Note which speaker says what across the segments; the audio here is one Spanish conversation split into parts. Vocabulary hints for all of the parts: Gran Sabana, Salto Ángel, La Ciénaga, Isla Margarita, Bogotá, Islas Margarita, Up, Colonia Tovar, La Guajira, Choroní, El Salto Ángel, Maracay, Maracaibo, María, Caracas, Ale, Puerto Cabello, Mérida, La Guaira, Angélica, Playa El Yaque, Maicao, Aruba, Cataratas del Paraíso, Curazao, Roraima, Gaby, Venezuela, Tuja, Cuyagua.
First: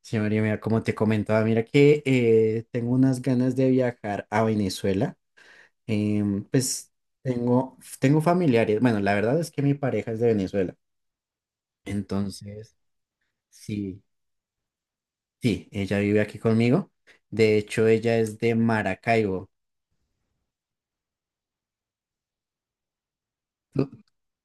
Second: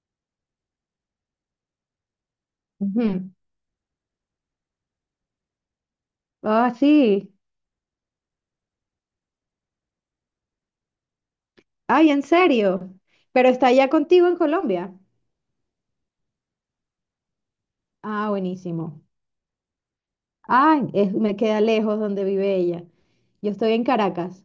Speaker 1: Sí, María, mira, como te comentaba, mira que tengo unas
Speaker 2: Ujú.
Speaker 1: ganas de viajar a Venezuela.
Speaker 2: Ah,
Speaker 1: Pues
Speaker 2: sí.
Speaker 1: tengo familiares. Bueno, la verdad es que mi pareja es de Venezuela.
Speaker 2: Ay, ¿en
Speaker 1: Entonces,
Speaker 2: serio? ¿Pero está allá
Speaker 1: sí,
Speaker 2: contigo en Colombia?
Speaker 1: sí, ella vive aquí conmigo. De hecho, ella
Speaker 2: Ah,
Speaker 1: es de
Speaker 2: buenísimo.
Speaker 1: Maracaibo.
Speaker 2: Ay, me queda lejos donde vive ella. Yo estoy en
Speaker 1: Tú-
Speaker 2: Caracas.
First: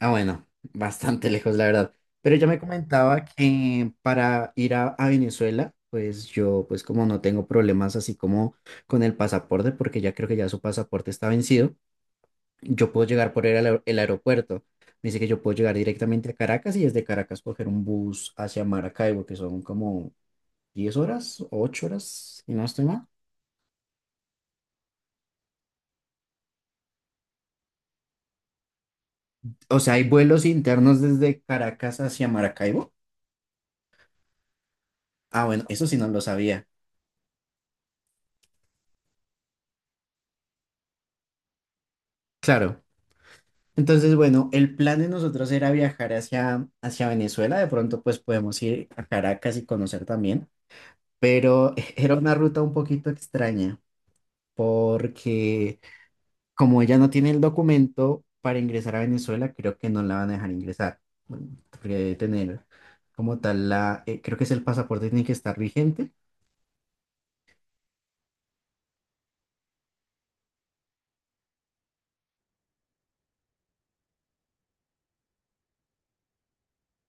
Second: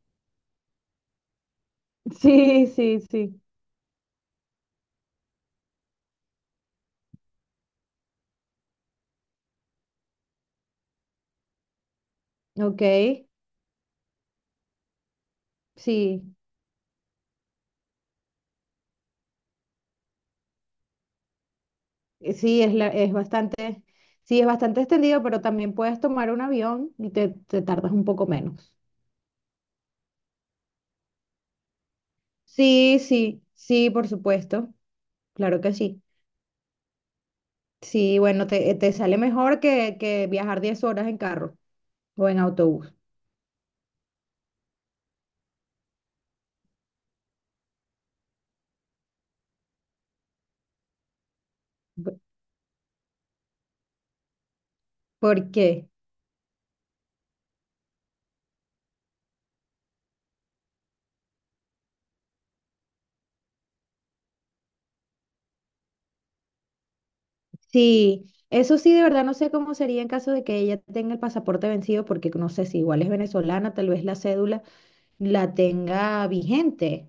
Speaker 1: Ah, bueno, bastante lejos, la verdad. Pero ella me
Speaker 2: Sí, sí,
Speaker 1: comentaba
Speaker 2: sí.
Speaker 1: que para ir a Venezuela, pues yo, pues como no tengo problemas así como con el pasaporte, porque ya creo que ya su pasaporte está vencido.
Speaker 2: Ok,
Speaker 1: Yo puedo llegar por el aeropuerto. Me dice que yo puedo llegar
Speaker 2: sí.
Speaker 1: directamente a Caracas y desde Caracas coger un bus hacia Maracaibo, que son como 10 horas, 8 horas, y
Speaker 2: Sí,
Speaker 1: no estoy mal.
Speaker 2: es bastante, sí, es bastante extendido, pero también puedes tomar un avión y te tardas un poco menos.
Speaker 1: O sea, hay vuelos internos desde Caracas hacia Maracaibo.
Speaker 2: Sí, sí, sí, por supuesto.
Speaker 1: Ah,
Speaker 2: Claro
Speaker 1: bueno,
Speaker 2: que
Speaker 1: eso sí
Speaker 2: sí.
Speaker 1: no lo sabía.
Speaker 2: Sí, bueno, te sale mejor que viajar 10 horas en carro o en
Speaker 1: Claro.
Speaker 2: autobús.
Speaker 1: Entonces, bueno, el plan de nosotros era viajar hacia Venezuela. De pronto, pues podemos ir a Caracas y conocer también. Pero era una ruta un poquito extraña porque
Speaker 2: Porque
Speaker 1: como ella no tiene el documento para ingresar a Venezuela, creo que no la van a dejar ingresar. Bueno, porque debe tener como tal la, creo que es el pasaporte tiene que estar vigente,
Speaker 2: sí, eso sí, de verdad no sé cómo sería en caso de que ella tenga el pasaporte vencido, porque no sé si igual es venezolana, tal vez la cédula la tenga vigente,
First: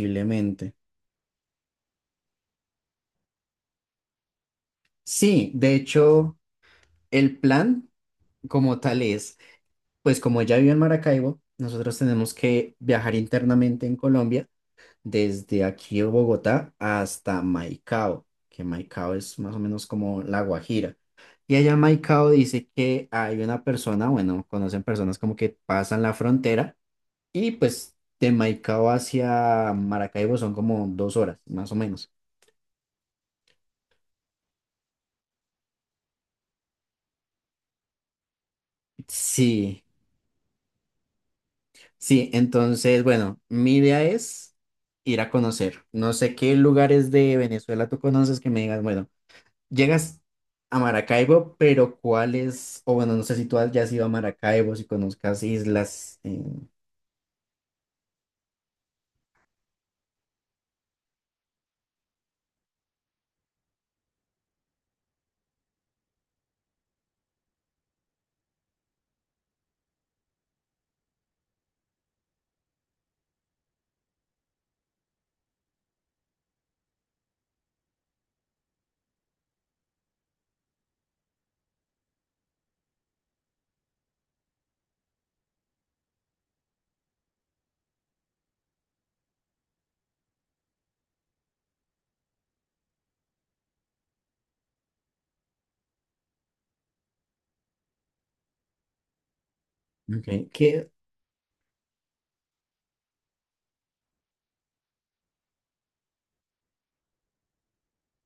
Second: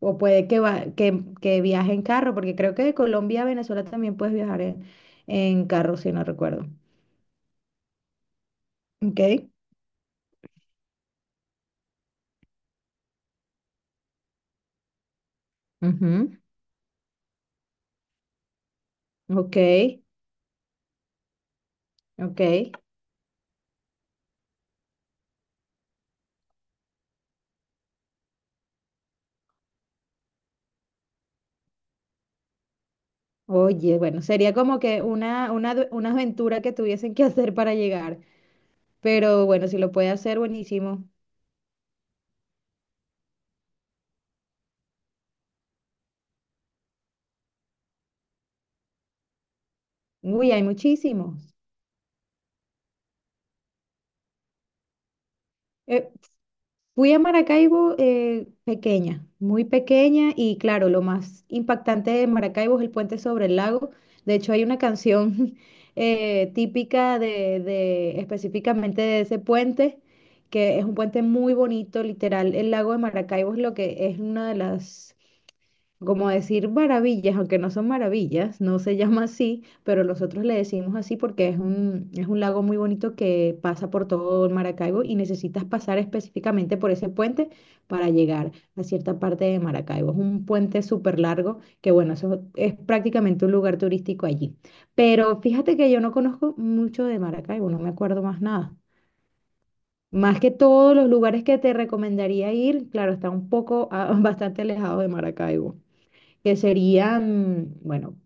Speaker 2: o puede que, va- que, que viaje en carro, porque creo que de Colombia a Venezuela también puedes viajar en,
Speaker 1: Sí,
Speaker 2: en
Speaker 1: de
Speaker 2: carro, si no
Speaker 1: hecho,
Speaker 2: recuerdo.
Speaker 1: el plan como tal
Speaker 2: Ok,
Speaker 1: es, pues como ella vive en Maracaibo, nosotros tenemos que viajar internamente en Colombia desde aquí de
Speaker 2: ujú,
Speaker 1: Bogotá hasta Maicao, que Maicao es más
Speaker 2: Ok,
Speaker 1: o menos como La Guajira. Y allá en Maicao
Speaker 2: ok.
Speaker 1: dice que hay una persona, bueno, conocen personas como que pasan la frontera y pues de Maicao hacia Maracaibo son como 2 horas, más o menos.
Speaker 2: Oye, bueno, sería como que una aventura que tuviesen que hacer para llegar, pero bueno, si
Speaker 1: Sí,
Speaker 2: lo puede hacer, buenísimo.
Speaker 1: sí, entonces, bueno, mi idea es ir a conocer. No sé qué lugares de Venezuela tú conoces que me digas, bueno. Llegas
Speaker 2: Uy, hay
Speaker 1: a
Speaker 2: muchísimos.
Speaker 1: Maracaibo, pero ¿cuál es? O bueno, no sé si ya has ido a Maracaibo, si conozcas
Speaker 2: Eh,
Speaker 1: islas.
Speaker 2: fui a Maracaibo pequeña, muy pequeña y claro, lo más impactante de Maracaibo es el puente sobre el lago. De hecho, hay una canción típica específicamente de ese puente, que es un puente muy bonito, literal. El lago de Maracaibo es lo que es una de las como decir maravillas, aunque no son maravillas, no se llama así, pero nosotros le decimos así porque es un lago muy bonito que pasa por todo Maracaibo y necesitas pasar específicamente por ese puente para llegar a cierta parte de Maracaibo. Es un puente súper largo que, bueno, eso es prácticamente un lugar turístico allí. Pero fíjate que yo no conozco mucho de Maracaibo, no me acuerdo más nada. Más
Speaker 1: Ok,
Speaker 2: que
Speaker 1: que,
Speaker 2: todos los lugares que te recomendaría ir, claro, está un poco, ah, bastante alejado de Maracaibo que serían, bueno,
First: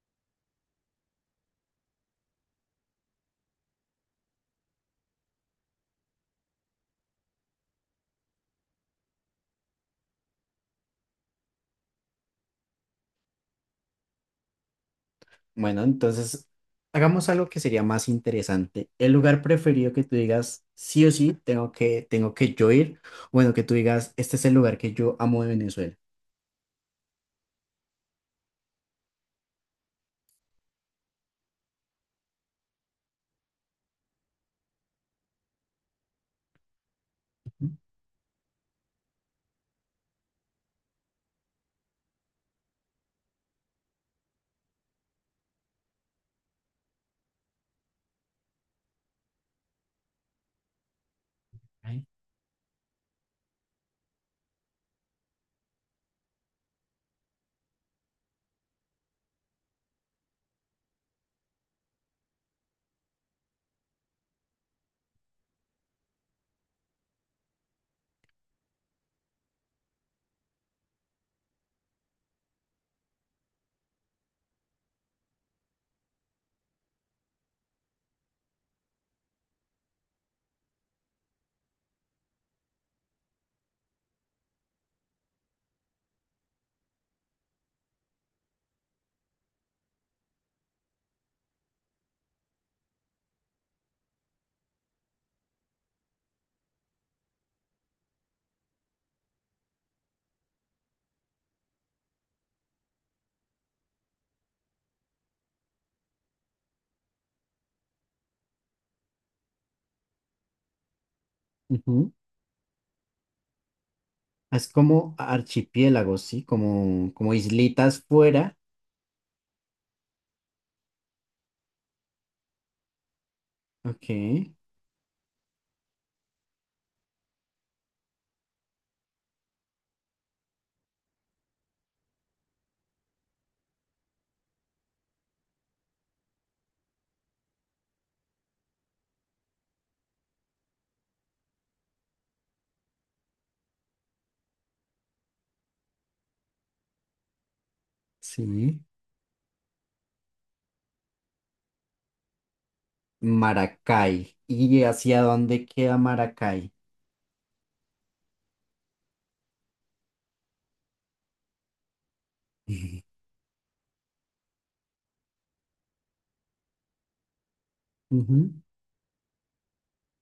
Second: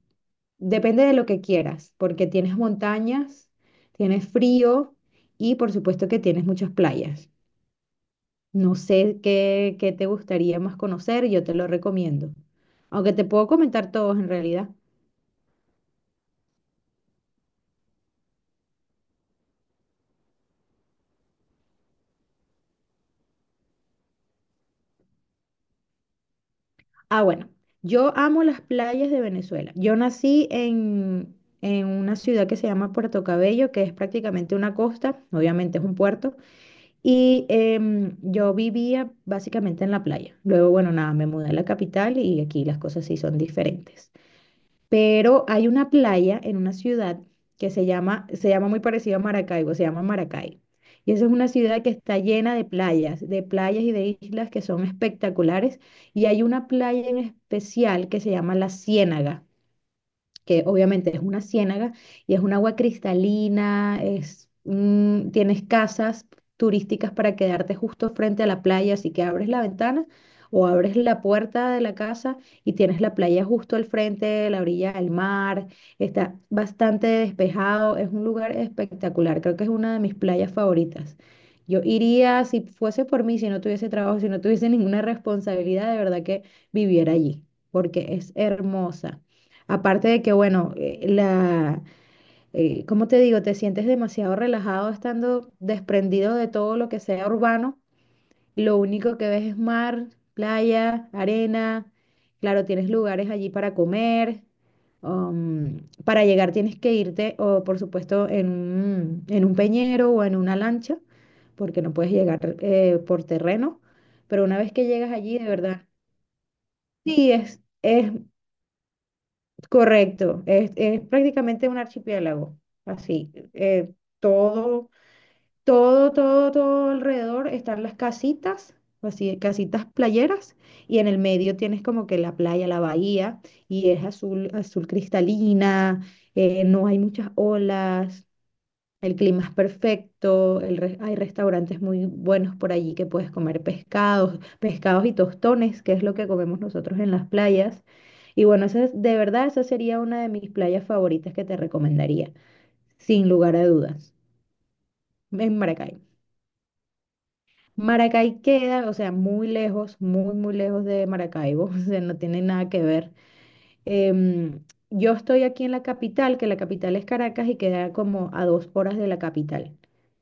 Speaker 2: depende de lo que quieras, porque tienes montañas, tienes frío y por supuesto que tienes muchas playas. No sé qué te gustaría más conocer, yo te lo recomiendo. Aunque te puedo comentar todos en realidad.
Speaker 1: bueno, entonces hagamos algo que sería más interesante. El lugar preferido que tú digas, sí o sí, tengo que yo ir. Bueno, que tú digas, este es el lugar que yo amo de Venezuela.
Speaker 2: Ah, bueno, yo amo las playas de Venezuela. Yo nací en una ciudad que se llama Puerto Cabello, que es prácticamente una costa, obviamente es un puerto. Y yo vivía básicamente en la playa. Luego, bueno, nada, me mudé a la capital y aquí las cosas sí son diferentes. Pero hay una playa en una ciudad que se llama muy parecido a Maracaibo, se llama Maracay. Y esa es una ciudad que
Speaker 1: Ok.
Speaker 2: está llena de playas y de islas que son espectaculares. Y hay una playa en especial que se llama La Ciénaga que obviamente es una ciénaga y es un agua cristalina, tienes casas turísticas para quedarte justo frente a la playa, así que abres la ventana o abres la puerta de la casa y tienes la playa justo al frente, la orilla del mar, está bastante despejado, es un lugar espectacular, creo que es una de mis playas favoritas. Yo iría, si fuese por mí, si no tuviese trabajo, si no tuviese ninguna responsabilidad, de verdad que viviera allí, porque es hermosa. Aparte de que, bueno, ¿cómo te digo? Te sientes demasiado relajado estando desprendido de todo lo que sea urbano. Lo único que ves es mar, playa, arena. Claro, tienes lugares allí para comer. um, para llegar tienes que irte, o por supuesto, en un peñero o en una lancha, porque no
Speaker 1: Ujú.
Speaker 2: puedes llegar por terreno. Pero una
Speaker 1: Es
Speaker 2: vez que llegas
Speaker 1: como
Speaker 2: allí, de verdad,
Speaker 1: archipiélagos, ¿sí? Como,
Speaker 2: sí,
Speaker 1: como
Speaker 2: es,
Speaker 1: islitas
Speaker 2: es
Speaker 1: fuera.
Speaker 2: correcto, es prácticamente un archipiélago, así. eh,
Speaker 1: Ok,
Speaker 2: todo, todo, todo, todo alrededor están las casitas, así, casitas playeras, y en el medio tienes como que la playa, la bahía, y es azul, azul cristalina, no hay muchas olas, el clima es perfecto, hay restaurantes muy buenos por allí que puedes comer pescados, pescados y tostones, que es lo que comemos nosotros en las playas. Y bueno,
Speaker 1: sí.
Speaker 2: esa de verdad, esa sería una de mis playas favoritas que te recomendaría, sin lugar a dudas,
Speaker 1: Maracay. ¿Y hacia
Speaker 2: en
Speaker 1: dónde queda
Speaker 2: Maracay.
Speaker 1: Maracay?
Speaker 2: Maracay queda, o sea, muy lejos, muy, muy lejos de Maracaibo, o sea, no tiene nada que ver. Em, yo estoy aquí en la capital, que la capital es Caracas y queda como a
Speaker 1: Ujú.
Speaker 2: 2 horas de la capital.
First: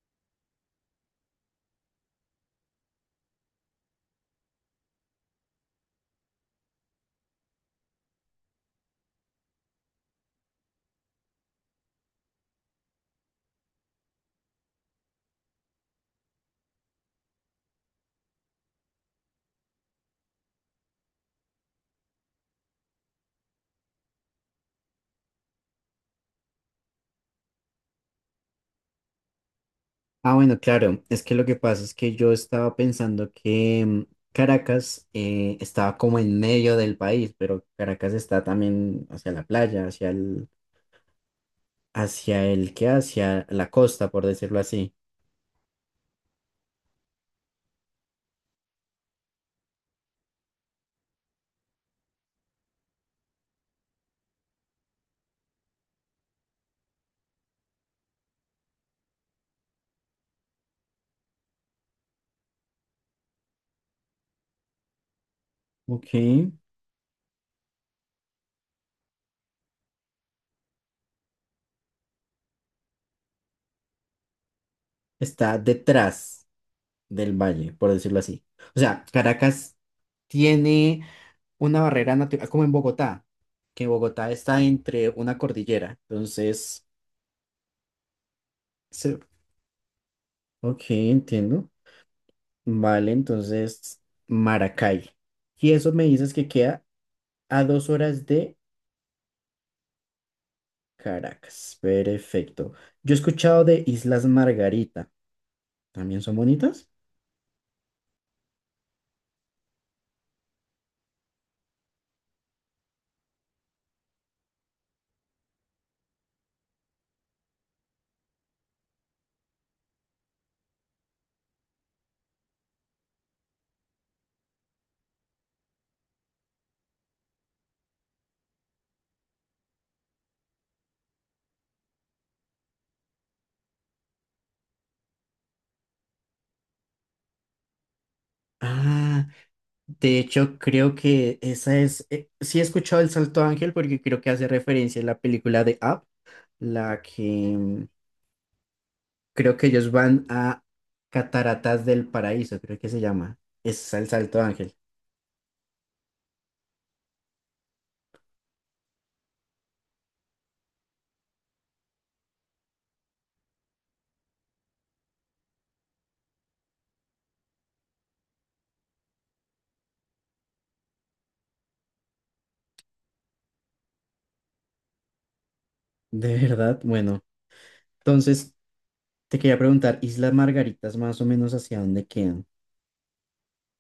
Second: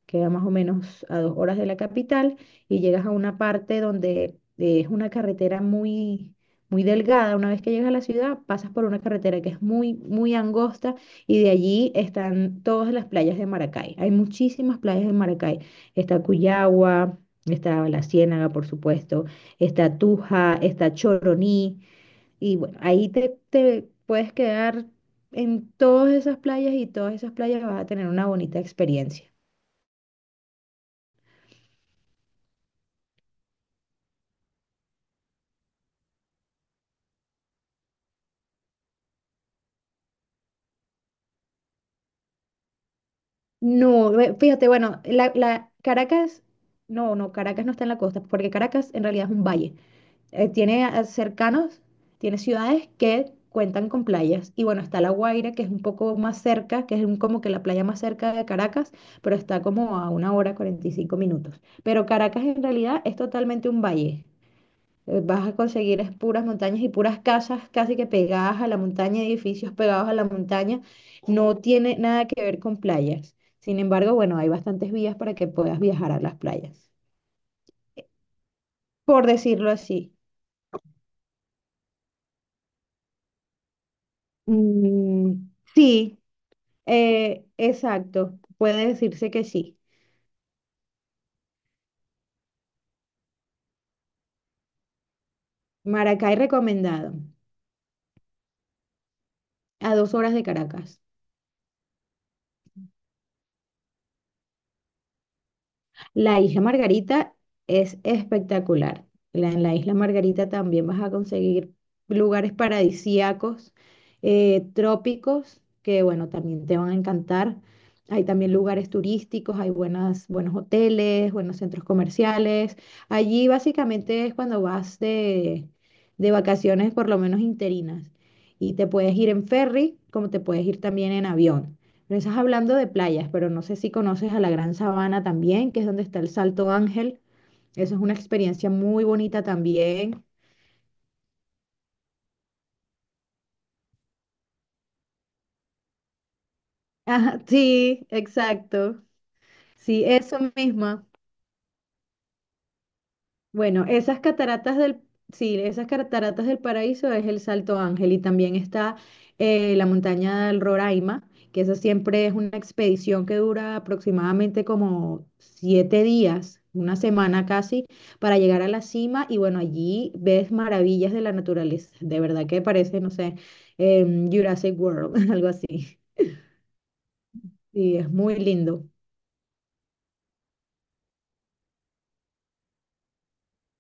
Speaker 2: Queda más o menos a 2 horas de la capital y llegas a una parte donde es una carretera muy, muy delgada. Una vez que llegas a la ciudad, pasas por una carretera que es muy, muy angosta y de allí están todas las playas de Maracay. Hay muchísimas playas de Maracay. Está Cuyagua, está La Ciénaga, por supuesto, está Tuja, está Choroní. Y bueno, ahí te puedes quedar en todas esas playas y todas esas playas vas a tener una bonita experiencia.
Speaker 1: Ah, bueno, claro, es que lo que pasa es que yo estaba pensando que Caracas estaba como en medio del país, pero Caracas está también hacia la playa, hacia el que, hacia la costa,
Speaker 2: No,
Speaker 1: por decirlo
Speaker 2: fíjate,
Speaker 1: así.
Speaker 2: bueno, Caracas, no, no, Caracas no está en la costa, porque Caracas en realidad es un valle. Tiene cercanos, tiene ciudades que cuentan con playas. Y bueno, está La Guaira, que es un poco más cerca, que es como que la playa más cerca de Caracas, pero está como a una hora 45 minutos. Pero Caracas en realidad es totalmente un valle. Vas a conseguir es
Speaker 1: Ok.
Speaker 2: puras montañas y puras casas casi que pegadas a la montaña, edificios pegados a la montaña. No tiene nada que ver con playas. Sin embargo, bueno, hay bastantes vías para que
Speaker 1: Está
Speaker 2: puedas viajar a las
Speaker 1: detrás
Speaker 2: playas,
Speaker 1: del valle, por decirlo así. O sea,
Speaker 2: por decirlo
Speaker 1: Caracas
Speaker 2: así.
Speaker 1: tiene una barrera natural, como en Bogotá, que Bogotá está entre una
Speaker 2: Mm,
Speaker 1: cordillera.
Speaker 2: sí,
Speaker 1: Entonces,
Speaker 2: exacto. Puede
Speaker 1: se-
Speaker 2: decirse que sí.
Speaker 1: ok, entiendo. Vale, entonces, Maracay. Y eso me dices
Speaker 2: Maracay
Speaker 1: que queda
Speaker 2: recomendado,
Speaker 1: a 2 horas de
Speaker 2: a 2 horas de Caracas.
Speaker 1: Caracas. Perfecto. Yo he escuchado de Islas Margarita. ¿También son
Speaker 2: La Isla
Speaker 1: bonitas?
Speaker 2: Margarita es espectacular. En la Isla Margarita también vas a conseguir lugares paradisíacos, trópicos, que bueno, también te van a encantar. Hay también lugares turísticos, hay buenos hoteles, buenos centros comerciales. Allí básicamente es cuando vas de vacaciones, por lo menos interinas. Y te puedes ir en ferry, como te puedes ir también en avión. Pero estás hablando de playas, pero no sé si conoces a la Gran Sabana también, que es donde está el Salto Ángel. Eso es una experiencia muy
Speaker 1: Ah,
Speaker 2: bonita
Speaker 1: de
Speaker 2: también.
Speaker 1: hecho, creo que esa es. Sí, he escuchado El Salto Ángel porque creo que hace referencia a la película de Up, la que.
Speaker 2: Ajá,
Speaker 1: mm,
Speaker 2: sí, exacto.
Speaker 1: Creo que ellos
Speaker 2: Sí,
Speaker 1: van
Speaker 2: eso
Speaker 1: a
Speaker 2: mismo.
Speaker 1: Cataratas del Paraíso, creo que se llama.
Speaker 2: Bueno,
Speaker 1: Es al
Speaker 2: esas
Speaker 1: Salto Ángel.
Speaker 2: sí, esas cataratas del Paraíso es el Salto Ángel y también está la montaña del Roraima, que esa siempre es una expedición que dura aproximadamente como 7 días, una semana casi, para llegar a la cima y bueno, allí ves maravillas de la naturaleza, de verdad que parece, no sé, Jurassic World, algo así.
Speaker 1: De verdad, bueno.
Speaker 2: Sí, es muy
Speaker 1: Entonces,
Speaker 2: lindo.
Speaker 1: te quería preguntar, Islas Margaritas, más o menos hacia dónde quedan.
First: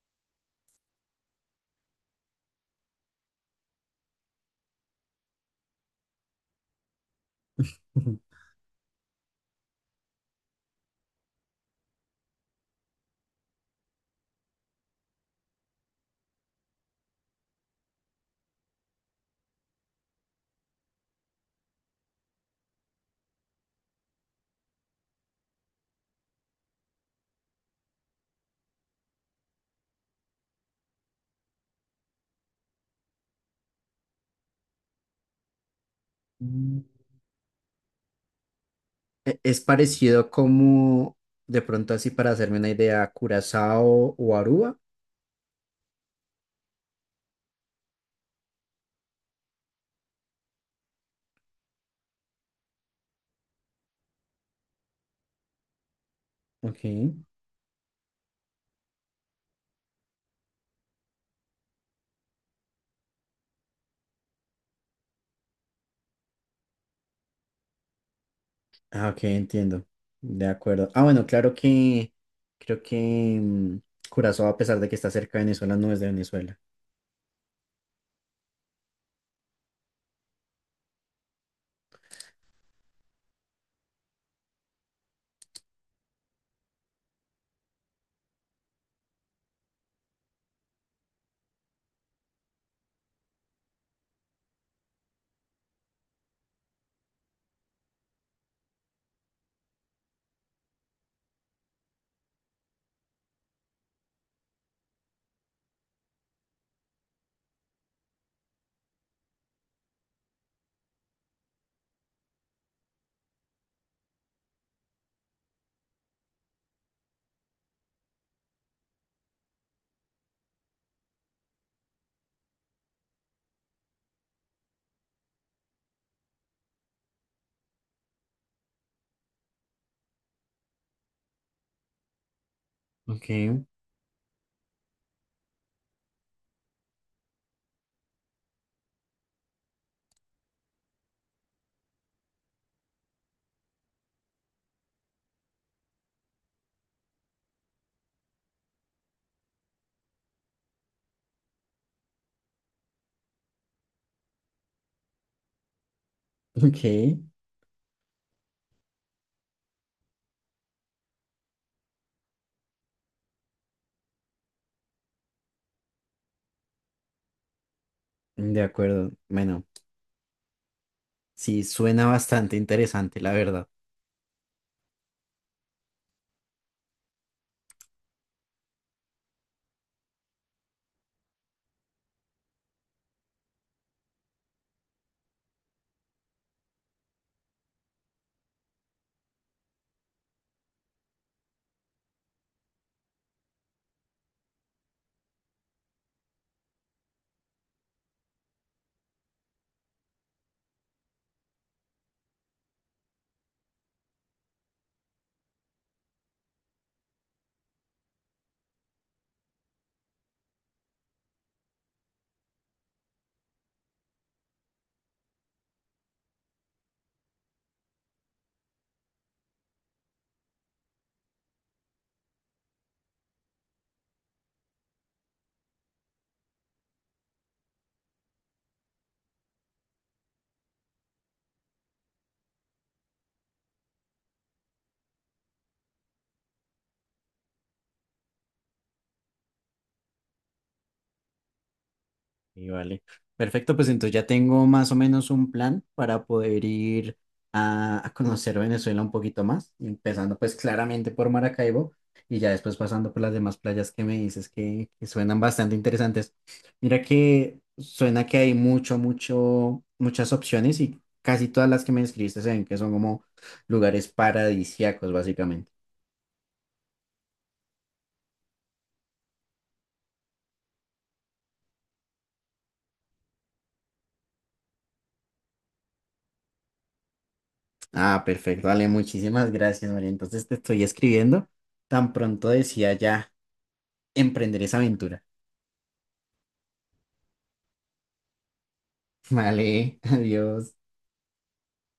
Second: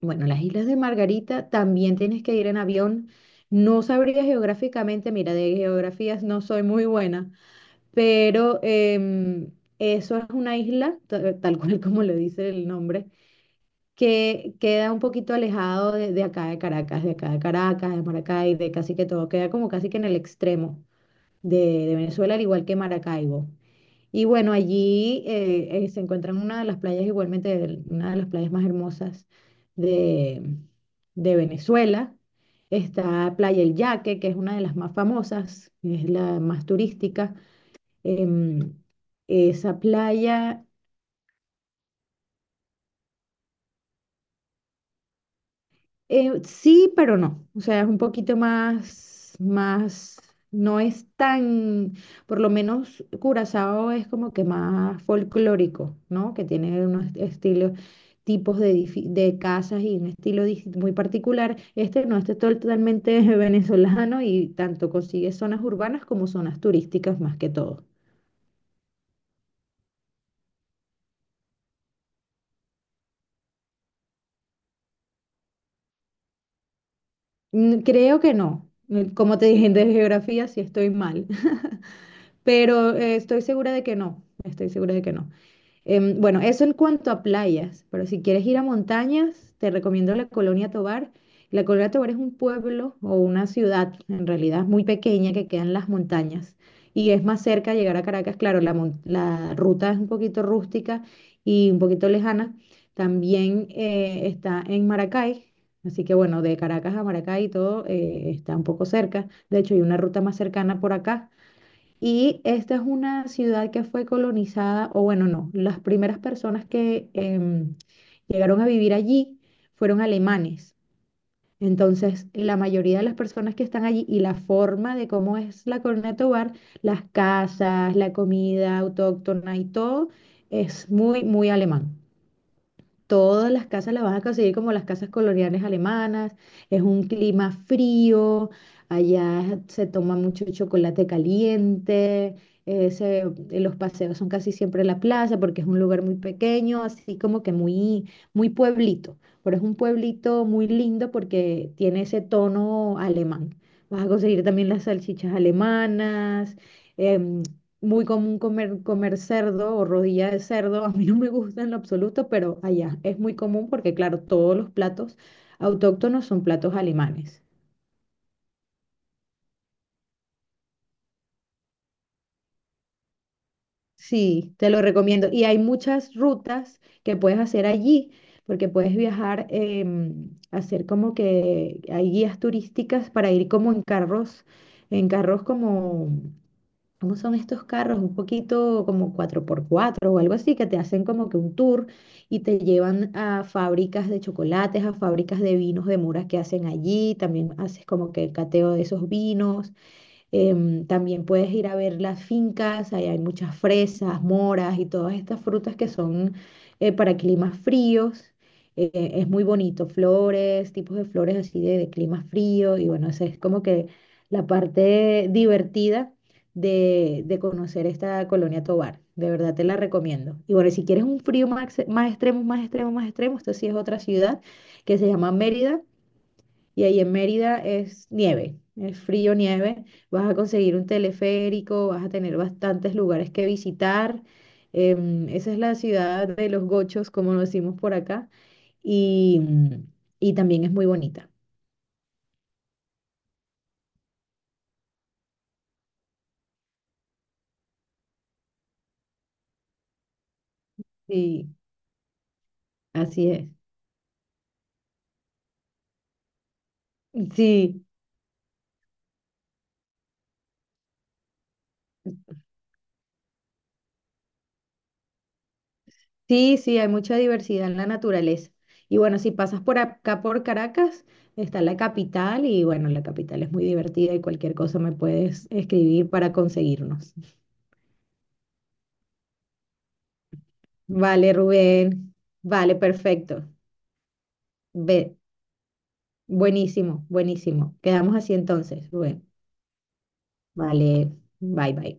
Speaker 2: Bueno, las Islas de Margarita también tienes que ir en avión. No sabría geográficamente, mira, de geografías no soy muy buena,
Speaker 1: Ujú.
Speaker 2: pero eso es una isla, tal cual como lo dice el nombre, que queda un poquito alejado de acá de Caracas, de Maracay, de casi que todo, queda como casi que en el extremo de, de Venezuela, al igual que Maracaibo. Y bueno, allí se encuentran una de las playas, igualmente una de las playas más hermosas de, de Venezuela. Está Playa El Yaque, que es una de las más famosas, es la más
Speaker 1: Mm.
Speaker 2: turística. Em,
Speaker 1: Es
Speaker 2: esa
Speaker 1: parecido
Speaker 2: playa.
Speaker 1: como, de pronto así para hacerme una idea, a Curazao o Aruba.
Speaker 2: Sí, pero no. O sea, es un poquito más, más, no es tan, por lo menos Curazao es como que más folclórico, ¿no? Que tiene unos
Speaker 1: Ok.
Speaker 2: estilos, tipos de casas y un estilo muy particular. Este no, este es totalmente venezolano y tanto consigue zonas urbanas como zonas turísticas más que todo.
Speaker 1: Ah, ok, entiendo. De acuerdo. Ah, bueno, claro que creo que mm, Curazao, a pesar de que está cerca de Venezuela, no es de Venezuela.
Speaker 2: Mm. Creo que no. Como te dije, de geografía sí estoy mal, pero estoy segura de que no. Estoy segura de que no. Bueno, eso en cuanto a playas, pero si quieres ir a montañas, te recomiendo la Colonia Tovar. La Colonia Tovar es un pueblo o una ciudad, en realidad, muy pequeña que queda en las montañas. Y es más cerca llegar a Caracas, claro, la ruta es un poquito rústica y un poquito lejana. También está en Maracay, así que bueno, de Caracas a Maracay todo está un poco cerca. De hecho, hay una ruta más cercana por acá y esta es una ciudad que fue colonizada, o bueno, no, las primeras personas que llegaron a vivir allí fueron alemanes. Entonces, la mayoría de las personas que están allí y la forma de cómo es la Corona de Tobar, las casas, la comida autóctona y todo, es muy, muy alemán.
Speaker 1: Ok.
Speaker 2: Todas las casas las vas a conseguir como las casas coloniales alemanas, es un clima frío, allá se toma mucho chocolate caliente, eh, se- los paseos son casi siempre en la plaza porque es un lugar muy pequeño, así como que muy, muy pueblito, pero es un pueblito muy lindo porque tiene ese tono alemán. Vas a conseguir también las salchichas alemanas,
Speaker 1: Ok,
Speaker 2: em, muy común comer cerdo o rodilla de cerdo. A mí no me gusta en lo absoluto, pero allá es muy común porque, claro, todos los platos autóctonos son platos alemanes.
Speaker 1: de acuerdo. Bueno. Sí, suena bastante interesante, la verdad.
Speaker 2: Sí, te lo recomiendo. Y hay muchas rutas que puedes hacer allí, porque puedes viajar, hacer como que hay guías turísticas para ir como en carros como ¿cómo son estos carros? Un poquito como 4x4 o algo así, que te hacen como que un tour y te llevan a fábricas de chocolates, a fábricas de vinos de muras que hacen allí. También haces como que el cateo de esos vinos. También puedes ir a ver las fincas, ahí hay muchas fresas, moras y todas estas frutas que son para climas fríos. Es muy bonito, flores, tipos de flores así de clima frío y bueno, esa es como que la parte divertida de conocer esta colonia Tovar. De verdad te la recomiendo. Y bueno, si quieres un frío más, más extremo, más extremo, más extremo, esto sí es otra ciudad que se llama Mérida. Y ahí en Mérida es nieve, es frío nieve. Vas a conseguir un teleférico, vas a tener bastantes lugares que visitar. Esa es la ciudad de los gochos, como lo decimos por acá. Y, mm, y también es muy bonita.
Speaker 1: Y vale. Perfecto, pues entonces ya tengo más o menos un plan para poder ir a conocer Venezuela un poquito más, empezando pues claramente por
Speaker 2: Sí,
Speaker 1: Maracaibo y ya después pasando por
Speaker 2: así
Speaker 1: las
Speaker 2: es.
Speaker 1: demás playas que me dices que suenan bastante interesantes. Mira que
Speaker 2: Sí,
Speaker 1: suena que hay mucho, mucho, muchas opciones y casi todas las que me describiste se ven que son como lugares paradisíacos, básicamente.
Speaker 2: sí, sí, hay mucha diversidad en la naturaleza. Y bueno, si pasas por acá, por Caracas, está la capital y bueno, la capital es muy divertida y cualquier cosa me puedes escribir para conseguirnos.
Speaker 1: Ah, perfecto, Ale, muchísimas gracias, María. Entonces te estoy
Speaker 2: Vale,
Speaker 1: escribiendo. Tan
Speaker 2: Rubén.
Speaker 1: pronto
Speaker 2: Vale,
Speaker 1: decía ya
Speaker 2: perfecto.
Speaker 1: emprender esa
Speaker 2: Ve,
Speaker 1: aventura.
Speaker 2: buenísimo, buenísimo. Quedamos así entonces, Rubén.
Speaker 1: Vale, adiós.
Speaker 2: Vale, bye, bye.